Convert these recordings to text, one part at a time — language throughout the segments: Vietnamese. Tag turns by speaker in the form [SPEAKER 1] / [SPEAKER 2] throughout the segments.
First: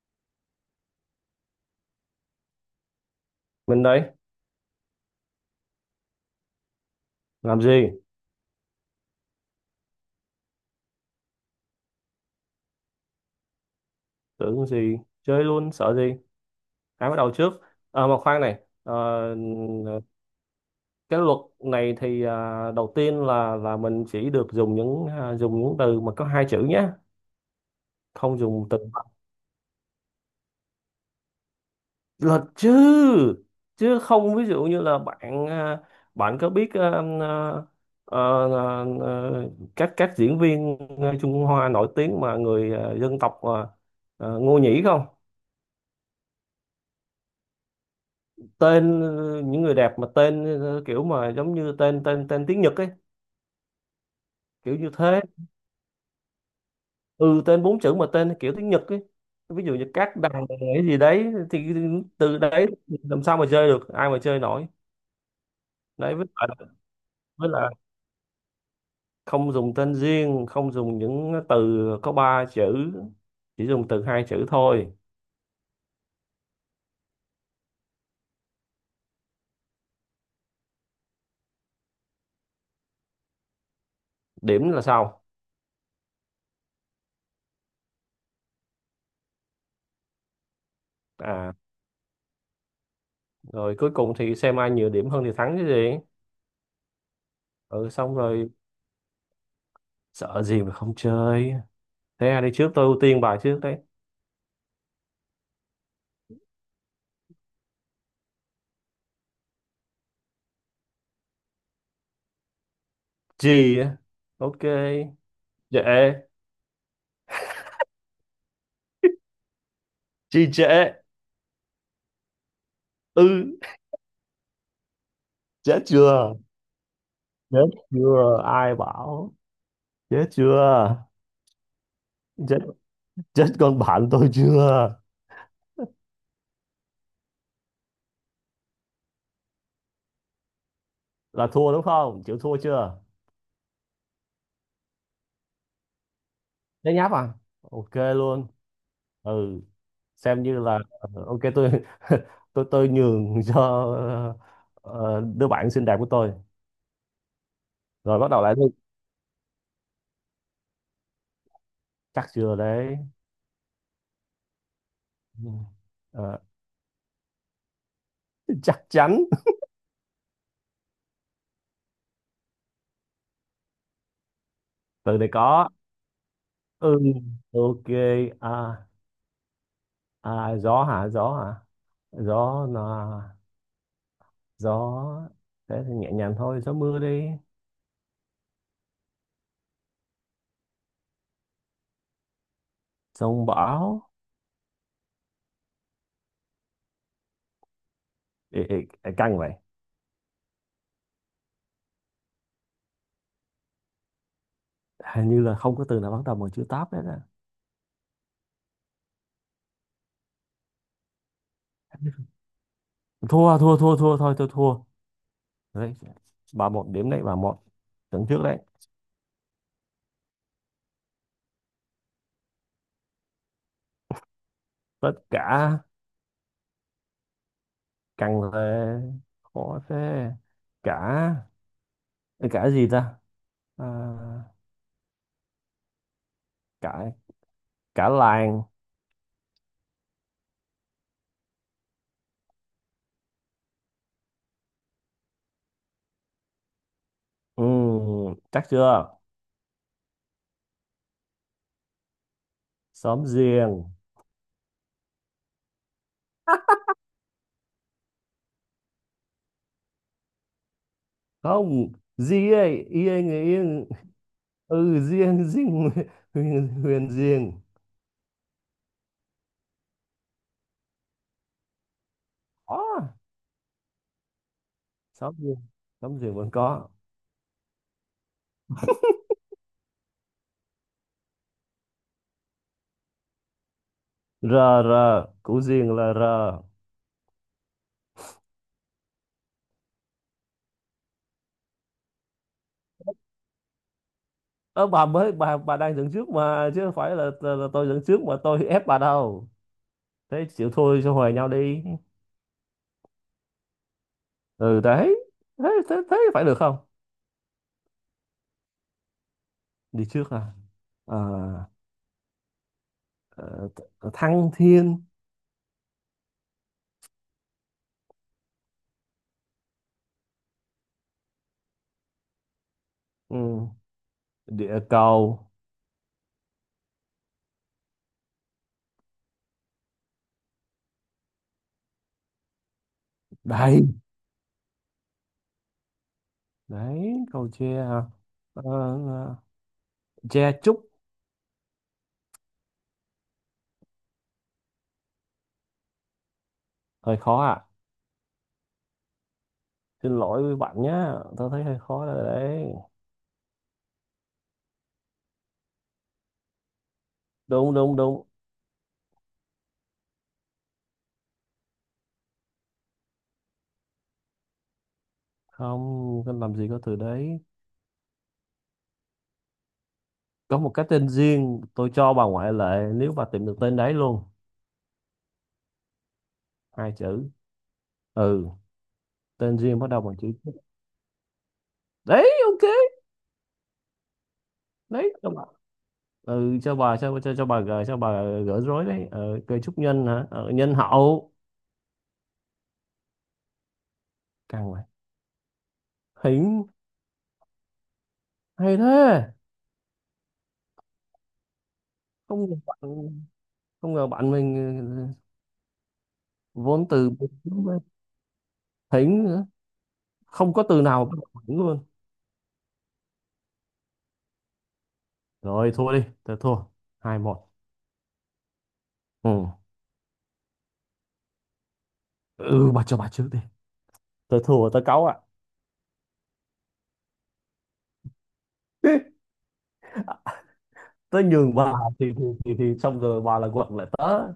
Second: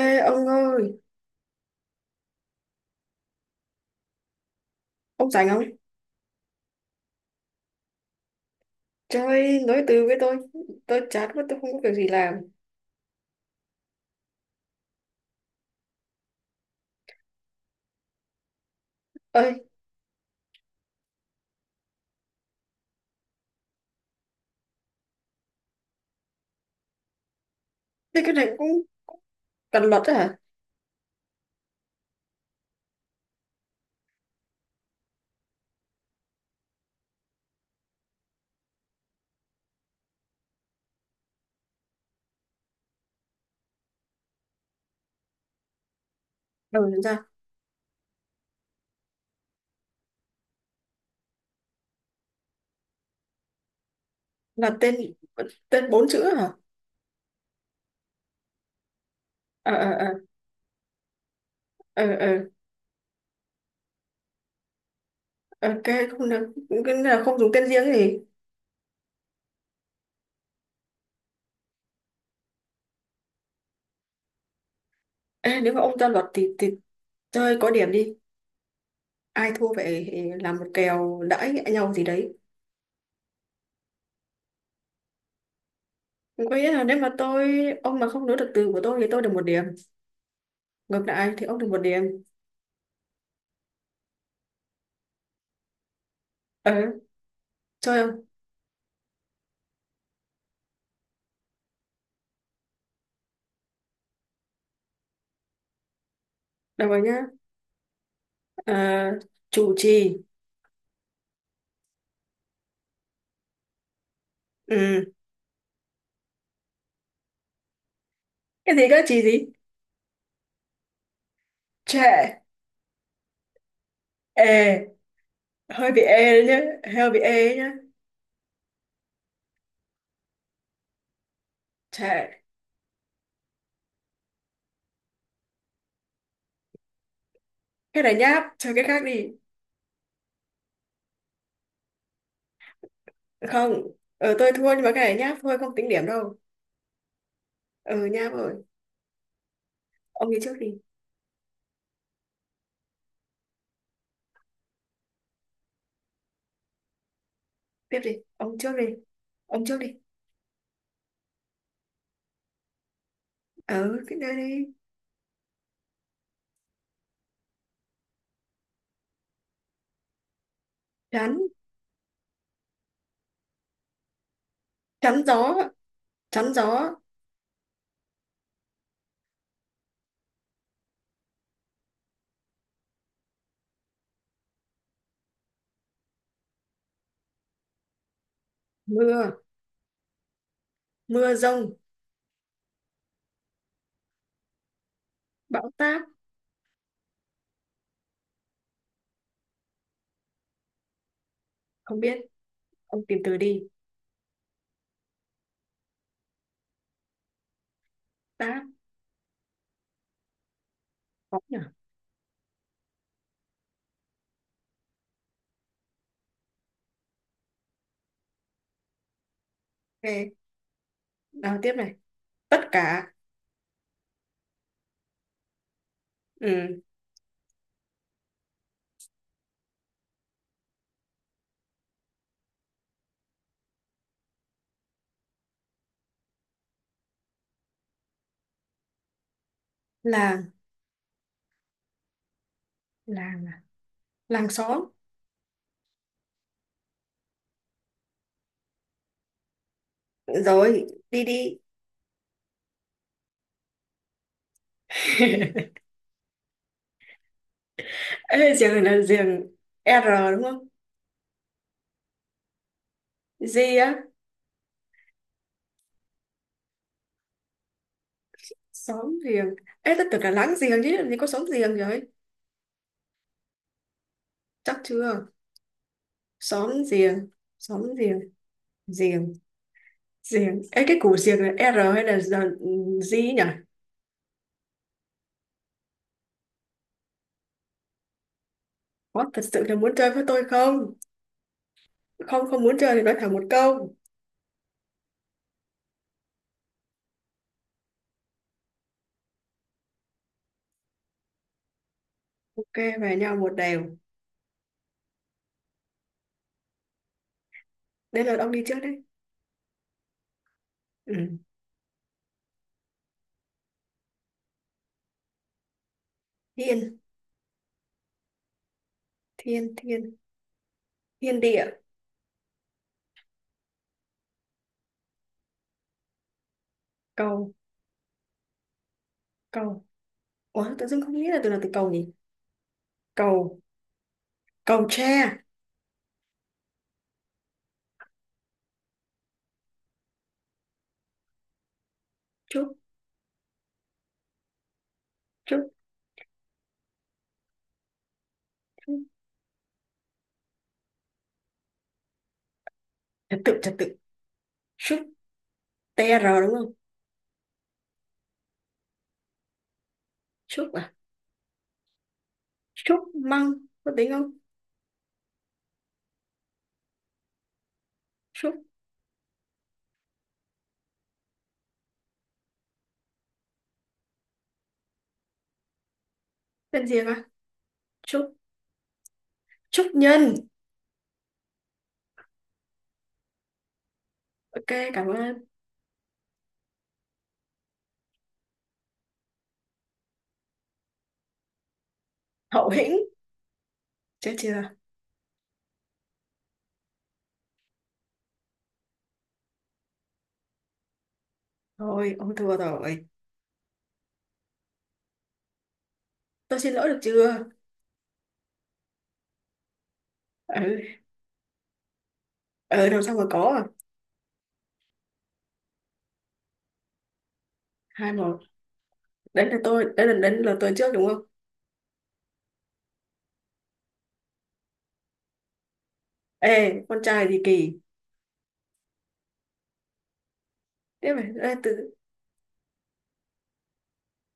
[SPEAKER 1] Ê ông ơi,
[SPEAKER 2] Mình đây,
[SPEAKER 1] ông rảnh không?
[SPEAKER 2] làm gì?
[SPEAKER 1] Chơi nối từ với tôi chán quá tôi không có việc gì làm.
[SPEAKER 2] Tưởng gì? Chơi luôn, sợ gì? Ai bắt đầu trước? À, mà khoan này,
[SPEAKER 1] Ơi,
[SPEAKER 2] cái luật này thì đầu tiên là mình chỉ được dùng những từ mà có hai chữ nhé,
[SPEAKER 1] thế cái
[SPEAKER 2] không
[SPEAKER 1] này
[SPEAKER 2] dùng từ
[SPEAKER 1] cũng cần luật á hả?
[SPEAKER 2] luật chứ, chứ không. Ví dụ như là bạn bạn có biết à, à, à, à, các diễn viên Trung Hoa nổi tiếng, mà người dân tộc Ngô Nhĩ không?
[SPEAKER 1] Ừ, làm sao?
[SPEAKER 2] Tên những người đẹp mà tên kiểu mà giống như tên tên tên tiếng Nhật ấy, kiểu
[SPEAKER 1] Là
[SPEAKER 2] như
[SPEAKER 1] tên
[SPEAKER 2] thế.
[SPEAKER 1] tên bốn chữ hả?
[SPEAKER 2] Ừ, tên bốn chữ mà tên kiểu tiếng Nhật ấy. Ví
[SPEAKER 1] Ờ
[SPEAKER 2] dụ như
[SPEAKER 1] ờ ờ
[SPEAKER 2] các đằng cái gì đấy, thì
[SPEAKER 1] ờ ờ
[SPEAKER 2] từ đấy làm sao mà chơi được, ai mà chơi nổi
[SPEAKER 1] ờ, ok.
[SPEAKER 2] đấy. với
[SPEAKER 1] Không
[SPEAKER 2] lại
[SPEAKER 1] được, cái này là không
[SPEAKER 2] với
[SPEAKER 1] dùng tên
[SPEAKER 2] lại
[SPEAKER 1] riêng gì.
[SPEAKER 2] không dùng tên riêng, không dùng những từ có ba chữ, chỉ dùng từ hai chữ thôi.
[SPEAKER 1] Ê, nếu mà ông ra luật thì chơi có điểm đi. Ai thua phải làm một kèo đãi nhau gì đấy.
[SPEAKER 2] Điểm là sau.
[SPEAKER 1] Có nghĩa là nếu mà tôi, ông mà không nối được từ của tôi thì tôi được một điểm. Ngược lại thì
[SPEAKER 2] à
[SPEAKER 1] ông được một điểm.
[SPEAKER 2] rồi cuối cùng thì xem ai nhiều điểm hơn thì thắng chứ gì.
[SPEAKER 1] Ờ,
[SPEAKER 2] Ừ,
[SPEAKER 1] Chơi
[SPEAKER 2] xong
[SPEAKER 1] không?
[SPEAKER 2] rồi. Sợ gì mà không chơi? Thế ai đi trước? Tôi ưu tiên bài trước đấy.
[SPEAKER 1] Được rồi nhá. Ờ, Chủ trì.
[SPEAKER 2] Gì á? Ok.
[SPEAKER 1] Ừ,
[SPEAKER 2] Dễ.
[SPEAKER 1] cái gì cơ, chị gì?
[SPEAKER 2] Gì dễ?
[SPEAKER 1] Trẻ.
[SPEAKER 2] Ư.
[SPEAKER 1] Ê,
[SPEAKER 2] Chết
[SPEAKER 1] hơi bị ê
[SPEAKER 2] chưa?
[SPEAKER 1] đấy nhá, hơi bị ê đấy
[SPEAKER 2] Chết
[SPEAKER 1] nhá.
[SPEAKER 2] chưa ai bảo? Chết chưa?
[SPEAKER 1] Trẻ.
[SPEAKER 2] Chết. Chết con bạn tôi chưa?
[SPEAKER 1] Cái này nháp, chơi cái khác đi.
[SPEAKER 2] Là thua đúng không? Chịu thua chưa?
[SPEAKER 1] Không, tôi thua nhưng mà cái này nháp thôi, không tính điểm đâu.
[SPEAKER 2] Nhớ nháp à? Ok
[SPEAKER 1] Ừ, nháp
[SPEAKER 2] luôn.
[SPEAKER 1] rồi.
[SPEAKER 2] Ừ.
[SPEAKER 1] Ông đi
[SPEAKER 2] Xem
[SPEAKER 1] trước
[SPEAKER 2] như
[SPEAKER 1] đi.
[SPEAKER 2] là ok, tôi tôi nhường cho ờ, đứa bạn xinh đẹp của tôi.
[SPEAKER 1] Tiếp đi,
[SPEAKER 2] Rồi bắt đầu lại
[SPEAKER 1] ông
[SPEAKER 2] đi.
[SPEAKER 1] trước đi, ông trước đi.
[SPEAKER 2] Chắc chưa đấy?
[SPEAKER 1] Ừ, cái này đi.
[SPEAKER 2] Ừ. Ờ, chắc chắn.
[SPEAKER 1] chắn
[SPEAKER 2] Từ
[SPEAKER 1] chắn
[SPEAKER 2] này
[SPEAKER 1] gió.
[SPEAKER 2] có.
[SPEAKER 1] Chắn
[SPEAKER 2] Ừ.
[SPEAKER 1] gió.
[SPEAKER 2] Ok. À. À, gió hả? Gió hả? Gió là gió. Thế thì nhẹ nhàng thôi, gió mưa đi.
[SPEAKER 1] Mưa. Mưa rông.
[SPEAKER 2] Sông bão.
[SPEAKER 1] Bão táp.
[SPEAKER 2] Ê, ê, ê, căng vậy.
[SPEAKER 1] Không biết, ông tìm từ đi.
[SPEAKER 2] Hình như là không có từ nào bắt đầu bằng chữ táp hết á.
[SPEAKER 1] Táp, khó nhỉ.
[SPEAKER 2] Thua, thua, thua, thua thôi, tôi thua. Đấy, 3-1 điểm đấy, 3-1. Tưởng trước đấy.
[SPEAKER 1] Ok, nào tiếp này. Tất cả.
[SPEAKER 2] Tất cả
[SPEAKER 1] Ừ.
[SPEAKER 2] căng về, khó thế. Cả cả gì ta? À, cả cả làng.
[SPEAKER 1] Làng. Làng à? Làng xóm.
[SPEAKER 2] Ừ, chắc chưa?
[SPEAKER 1] Rồi, đi đi.
[SPEAKER 2] Xóm giềng.
[SPEAKER 1] Ê, giường là giường R đúng không?
[SPEAKER 2] Không, gì ấy, yên người
[SPEAKER 1] G
[SPEAKER 2] yên.
[SPEAKER 1] á.
[SPEAKER 2] Ừ, riêng, riêng, huyền, huyền riêng.
[SPEAKER 1] Xóm giềng. Ê, tất tưởng là láng giềng chứ làm gì có xóm giềng rồi.
[SPEAKER 2] Có
[SPEAKER 1] Chắc chưa?
[SPEAKER 2] xóm riêng, xóm riêng vẫn
[SPEAKER 1] Xóm
[SPEAKER 2] có.
[SPEAKER 1] giềng, xóm giềng, giềng, giềng. Ê, cái củ giềng là R hay là ừ, G nhỉ?
[SPEAKER 2] R. R. Củ riêng là r.
[SPEAKER 1] Có thật sự là muốn chơi với tôi không? Không, không muốn chơi thì nói thẳng một câu.
[SPEAKER 2] Ơ bà mới, bà đang dẫn trước mà, chứ không phải là tôi dẫn trước mà tôi ép bà đâu. Thế chịu thôi, cho hòa nhau đi.
[SPEAKER 1] Ok, về nhau một đều.
[SPEAKER 2] Ừ, đấy. Thế thế thế phải được không?
[SPEAKER 1] Đây là ông đi trước đấy.
[SPEAKER 2] Đi trước à? Ờ,
[SPEAKER 1] Ừ.
[SPEAKER 2] thăng thiên.
[SPEAKER 1] Thiên. Thiên thiên. Thiên địa.
[SPEAKER 2] Ừ. Địa cầu.
[SPEAKER 1] Cầu. Cầu. Ủa, tự dưng không nghĩ là từ nào từ cầu nhỉ. Cầu.
[SPEAKER 2] Đầy.
[SPEAKER 1] Cầu tre.
[SPEAKER 2] Đấy, cầu tre à? Ờ, tre trúc.
[SPEAKER 1] Trúc. Trúc.
[SPEAKER 2] Hơi khó ạ.
[SPEAKER 1] Trúc.
[SPEAKER 2] Xin lỗi với bạn nhá, tao thấy hơi khó rồi đấy.
[SPEAKER 1] Trật tự, trật tự. Trúc, tr, đúng không?
[SPEAKER 2] Đúng, đúng, đúng.
[SPEAKER 1] Trúc à. Trúc măng, có tính không?
[SPEAKER 2] Không, không làm gì có từ đấy.
[SPEAKER 1] Trúc.
[SPEAKER 2] Có một cái tên riêng, tôi cho bà ngoại lệ nếu bà tìm được tên đấy luôn.
[SPEAKER 1] Tên
[SPEAKER 2] Hai
[SPEAKER 1] gì mà?
[SPEAKER 2] chữ.
[SPEAKER 1] Trúc.
[SPEAKER 2] Ừ, tên riêng bắt
[SPEAKER 1] Trúc
[SPEAKER 2] đầu bằng chữ
[SPEAKER 1] nhân.
[SPEAKER 2] T. Đấy, ok.
[SPEAKER 1] Ok, cảm
[SPEAKER 2] Đấy, cho bà.
[SPEAKER 1] ơn.
[SPEAKER 2] Ừ, cho bà, cho bà gỡ, rối đấy. Ờ, cây trúc nhân hả? Ờ, nhân hậu.
[SPEAKER 1] Hậu hĩnh, chết
[SPEAKER 2] Càng
[SPEAKER 1] chưa.
[SPEAKER 2] vậy. Hỉnh. Hay thế.
[SPEAKER 1] Thôi ông
[SPEAKER 2] Không ngờ
[SPEAKER 1] thua
[SPEAKER 2] bạn,
[SPEAKER 1] rồi.
[SPEAKER 2] mình.
[SPEAKER 1] Tôi
[SPEAKER 2] Ừ,
[SPEAKER 1] xin
[SPEAKER 2] vốn
[SPEAKER 1] lỗi được
[SPEAKER 2] từ.
[SPEAKER 1] chưa?
[SPEAKER 2] Hỉnh nữa. Không
[SPEAKER 1] Ừ,
[SPEAKER 2] có từ nào bắt đầu bằng hỉnh luôn.
[SPEAKER 1] ừ, làm xong mà có à.
[SPEAKER 2] Rồi thua đi, tớ thua. 2-1.
[SPEAKER 1] Hai một. Đấy
[SPEAKER 2] Ừ.
[SPEAKER 1] là tôi, đấy là đến là tôi trước đúng không?
[SPEAKER 2] Ừ, bà cho bà trước đi. Tớ thua, tớ cáu ạ.
[SPEAKER 1] Ê, con trai gì kỳ. Tiếp
[SPEAKER 2] Tớ
[SPEAKER 1] này, ê
[SPEAKER 2] nhường bà,
[SPEAKER 1] từ.
[SPEAKER 2] thì xong rồi bà là quật lại tớ.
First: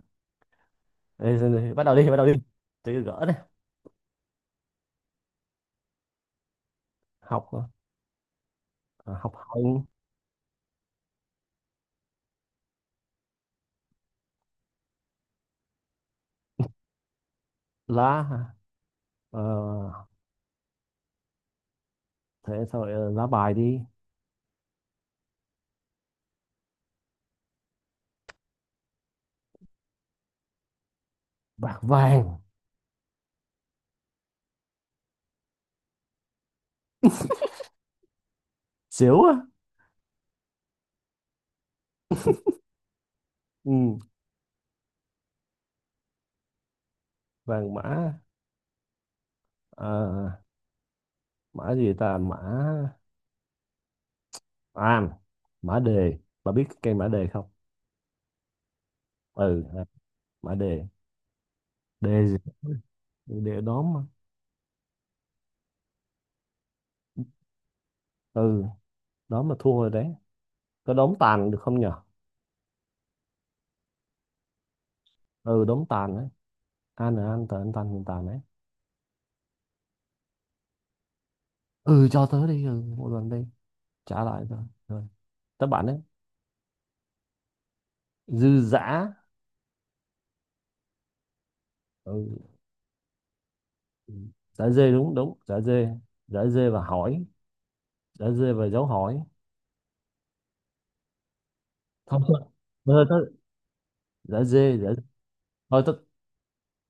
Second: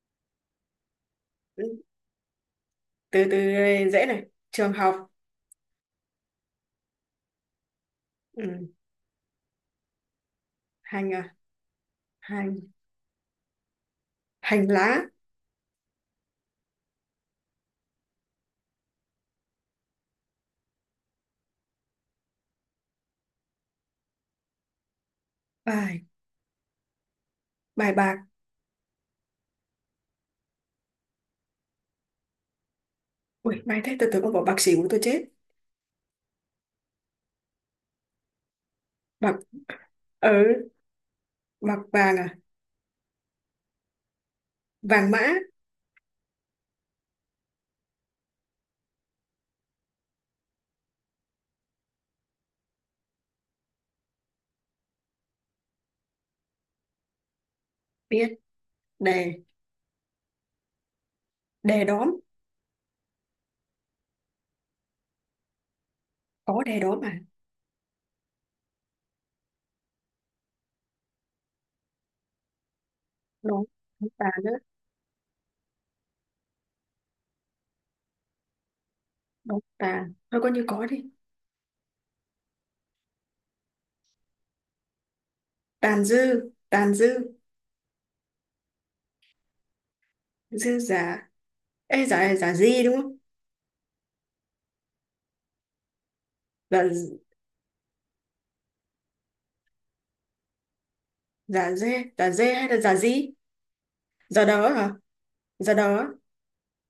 [SPEAKER 2] Đây, đây,
[SPEAKER 1] Ừ,
[SPEAKER 2] đây, bắt đầu đi, bắt đầu đi. Tớ gỡ
[SPEAKER 1] từ từ
[SPEAKER 2] này.
[SPEAKER 1] dễ này, trường học.
[SPEAKER 2] Học.
[SPEAKER 1] Ừ.
[SPEAKER 2] Học hành.
[SPEAKER 1] Hành à? Hành. Hành lá.
[SPEAKER 2] Lá hả? ờ, thế sao lại lá bài đi.
[SPEAKER 1] Ai, bài bạc.
[SPEAKER 2] Bạc vàng.
[SPEAKER 1] Ui may thế, tôi tưởng con bỏ bạc xỉu tôi chết.
[SPEAKER 2] Xíu á.
[SPEAKER 1] Bạc ở, bạc vàng à?
[SPEAKER 2] Ừ,
[SPEAKER 1] Vàng mã.
[SPEAKER 2] vàng mã. Ờ, mã gì ta? Mã. À, mã đề. Bà biết cái cây mã đề không?
[SPEAKER 1] Biết. Đề.
[SPEAKER 2] Ừ, mã đề.
[SPEAKER 1] Đề đóm.
[SPEAKER 2] Đề gì? Đề đóm mà.
[SPEAKER 1] Có đề đóm à?
[SPEAKER 2] Ừ, đó mà thua rồi đấy. Có đống tàn được không nhở?
[SPEAKER 1] Đóm. Đóm tàn nữa.
[SPEAKER 2] Ừ, đống tàn đấy. An là an tờ, an tàn, tàn tàn đấy.
[SPEAKER 1] Đóm tàn thôi coi như có đi.
[SPEAKER 2] Ừ, cho tớ đi, ừ, một lần đi. Trả lại rồi. Rồi. Các bạn đấy.
[SPEAKER 1] Tàn dư, tàn dư.
[SPEAKER 2] Dư dã.
[SPEAKER 1] Dư giả. Ê, giả
[SPEAKER 2] Ừ.
[SPEAKER 1] giả gì đúng không?
[SPEAKER 2] Ừ. Dã dê, đúng, đúng, dã dê. Dã dê và
[SPEAKER 1] Giả.
[SPEAKER 2] hỏi. Dã dê và dấu hỏi.
[SPEAKER 1] Giả dê,
[SPEAKER 2] Không,
[SPEAKER 1] giả
[SPEAKER 2] thôi.
[SPEAKER 1] dê hay là giả
[SPEAKER 2] Thôi tớ.
[SPEAKER 1] gì?
[SPEAKER 2] Dã
[SPEAKER 1] Giả đỡ
[SPEAKER 2] dê dã.
[SPEAKER 1] hả? Giả
[SPEAKER 2] Thôi tớ.
[SPEAKER 1] đỡ.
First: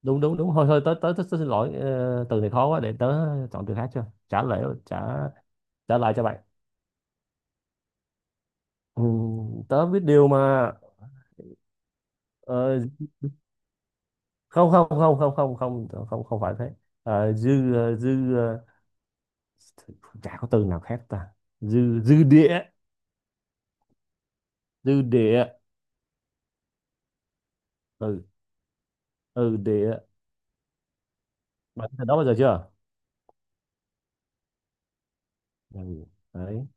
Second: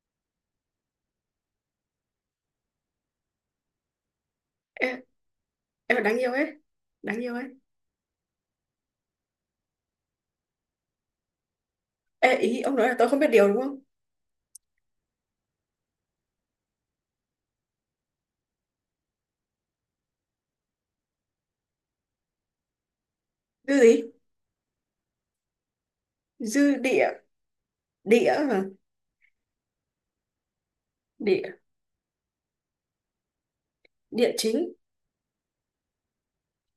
[SPEAKER 2] Đúng, đúng, đúng, thôi, thôi tớ, xin lỗi. Ờ, từ này khó quá, để tớ chọn từ khác cho, trả lại trả.
[SPEAKER 1] Ê, em
[SPEAKER 2] Trả
[SPEAKER 1] là
[SPEAKER 2] lại
[SPEAKER 1] đáng
[SPEAKER 2] cho
[SPEAKER 1] yêu
[SPEAKER 2] bạn.
[SPEAKER 1] ấy. Đáng yêu ấy.
[SPEAKER 2] Ừ, tớ biết điều mà.
[SPEAKER 1] Ê, ý ông
[SPEAKER 2] Ờ,
[SPEAKER 1] nói là tôi không biết điều đúng không?
[SPEAKER 2] không, không, không, không, không, không, không, không phải thế. Dư, dư, chả có từ nào khác ta. Dư dư địa.
[SPEAKER 1] Dư gì?
[SPEAKER 2] Dư địa.
[SPEAKER 1] Dư địa.
[SPEAKER 2] Ừ.
[SPEAKER 1] Địa hả?
[SPEAKER 2] Ừ, địa.
[SPEAKER 1] Địa.
[SPEAKER 2] Bạn từ đó bao giờ chưa?
[SPEAKER 1] Địa chính.
[SPEAKER 2] Ừ. Đấy.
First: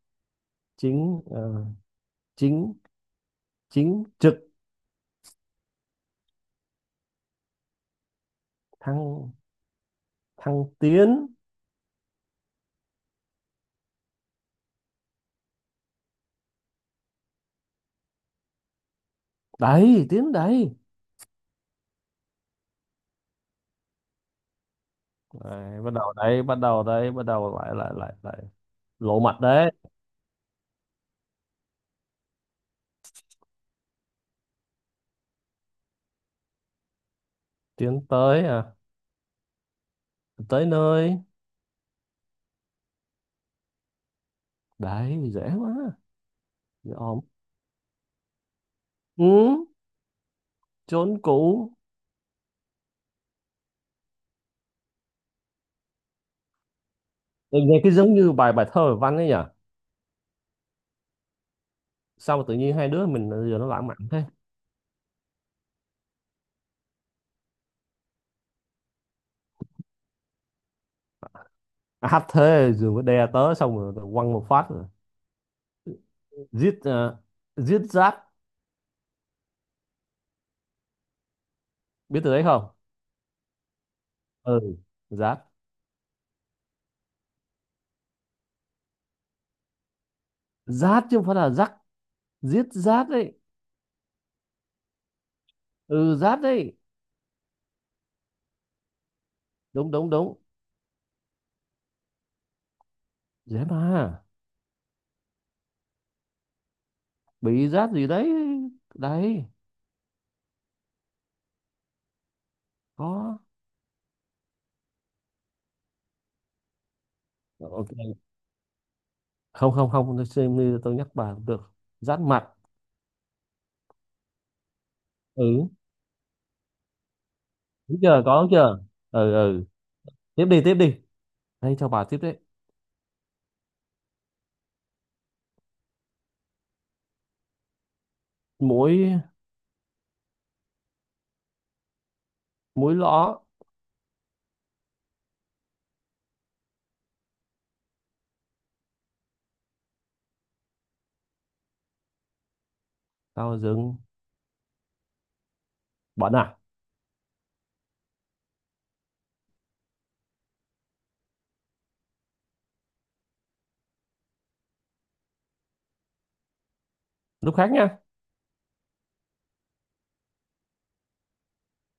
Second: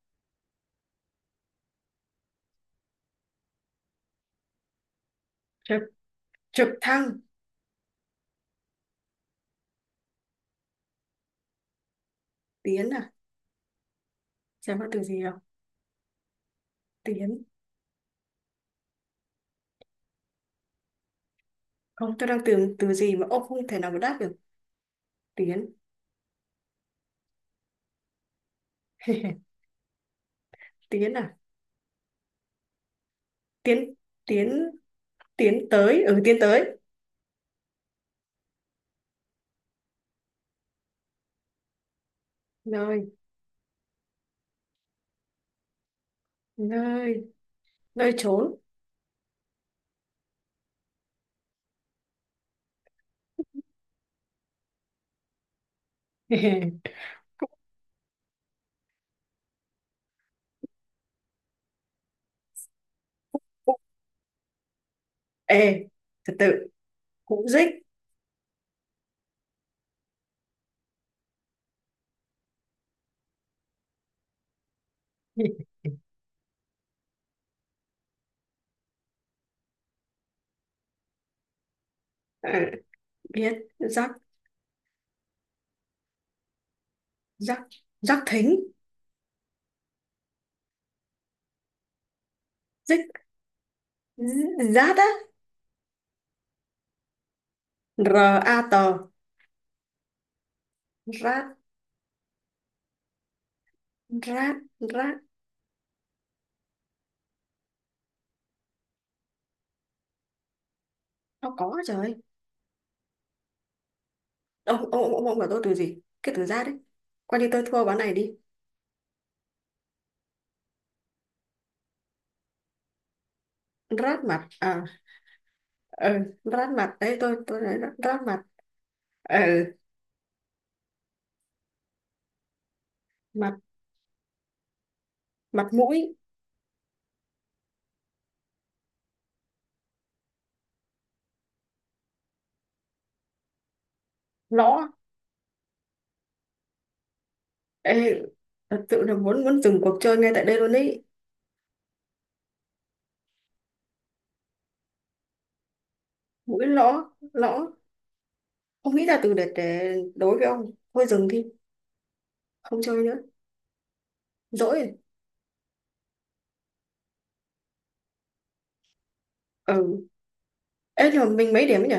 [SPEAKER 2] Chính ờ, chính chính trực.
[SPEAKER 1] Trời, trực thăng.
[SPEAKER 2] Thăng thăng tiến.
[SPEAKER 1] Tiến à? Xem có từ gì không. Tiến.
[SPEAKER 2] Đấy, tiến đấy.
[SPEAKER 1] Không, tôi đang tưởng từ gì mà ông không thể nào mà đáp được. Tiến.
[SPEAKER 2] Đấy, bắt đầu đấy, bắt đầu đấy, bắt đầu lại lại lại lại. Lộ mặt đấy.
[SPEAKER 1] Tiến à. Tiến. Tiến. Tiến tới. Ừ, tiến tới.
[SPEAKER 2] Tiến tới. Tới nơi.
[SPEAKER 1] Nơi.
[SPEAKER 2] Đấy, dễ quá. Dễ ổn.
[SPEAKER 1] Nơi. Nơi trốn.
[SPEAKER 2] Ừ, chốn cũ. Nghe nghe cái giống như bài bài thơ văn ấy nhỉ. Sao mà tự nhiên hai đứa mình giờ nó
[SPEAKER 1] Cụ-
[SPEAKER 2] lãng mạn thế.
[SPEAKER 1] ê, thật tự, cụ dích.
[SPEAKER 2] À, hát thế rồi có đè tớ xong rồi quăng một phát rồi. giết ờ, giết rát. Biết từ đấy không?
[SPEAKER 1] À, biết rắc.
[SPEAKER 2] Ừ, rát.
[SPEAKER 1] Rắc rắc thính.
[SPEAKER 2] Rát chứ không phải là rắc. Giết rát
[SPEAKER 1] Dích.
[SPEAKER 2] đấy.
[SPEAKER 1] Rát á.
[SPEAKER 2] Ừ, rát đấy.
[SPEAKER 1] R, a, t.
[SPEAKER 2] Đúng, đúng, đúng.
[SPEAKER 1] Rát.
[SPEAKER 2] Dễ mà.
[SPEAKER 1] Rát. Rát.
[SPEAKER 2] Bị rát gì đấy. Đấy.
[SPEAKER 1] Nó có trời.
[SPEAKER 2] Có.
[SPEAKER 1] Ông bảo tôi từ gì cái từ rát đấy, coi như tôi thua ván này
[SPEAKER 2] Ok,
[SPEAKER 1] đi.
[SPEAKER 2] không, không, không, tôi xem như tôi nhắc bà cũng được. Rát mặt.
[SPEAKER 1] Rát mặt à?
[SPEAKER 2] Ừ.
[SPEAKER 1] Ừ, rát mặt đấy. Tôi nói rát,
[SPEAKER 2] Đúng
[SPEAKER 1] rát
[SPEAKER 2] chưa?
[SPEAKER 1] mặt.
[SPEAKER 2] Có chưa? Ừ,
[SPEAKER 1] Ừ,
[SPEAKER 2] ừ. Tiếp đi, tiếp đi. Đây, cho bà tiếp đấy.
[SPEAKER 1] mặt. Mặt mũi.
[SPEAKER 2] Mỗi múi lõ.
[SPEAKER 1] Lõ. Ê, thật sự là muốn muốn dừng cuộc chơi ngay tại đây luôn ấy.
[SPEAKER 2] Tao dừng. Bận à?
[SPEAKER 1] Mũi lõ, lõ. Không nghĩ ra từ để đối với ông, thôi dừng đi. Không chơi nữa, dỗi rồi.
[SPEAKER 2] Lúc khác nha.
[SPEAKER 1] Ừ. Ê, nhưng mà mình mấy điểm ấy nhỉ?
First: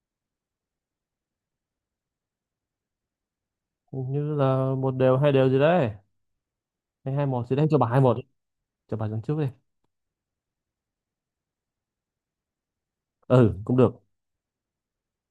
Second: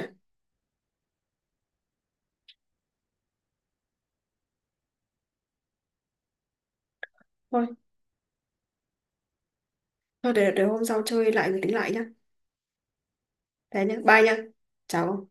[SPEAKER 2] Hình như là 1-1, 2-2 gì đấy, hay 2-1 gì
[SPEAKER 1] Thôi,
[SPEAKER 2] đấy. Cho bà 2-1. Cho bà dẫn trước đi.
[SPEAKER 1] thôi để hôm sau chơi lại rồi tính lại nhá.
[SPEAKER 2] Ừ, cũng
[SPEAKER 1] Thế nhá,
[SPEAKER 2] được.
[SPEAKER 1] bye nhá. Chào ông.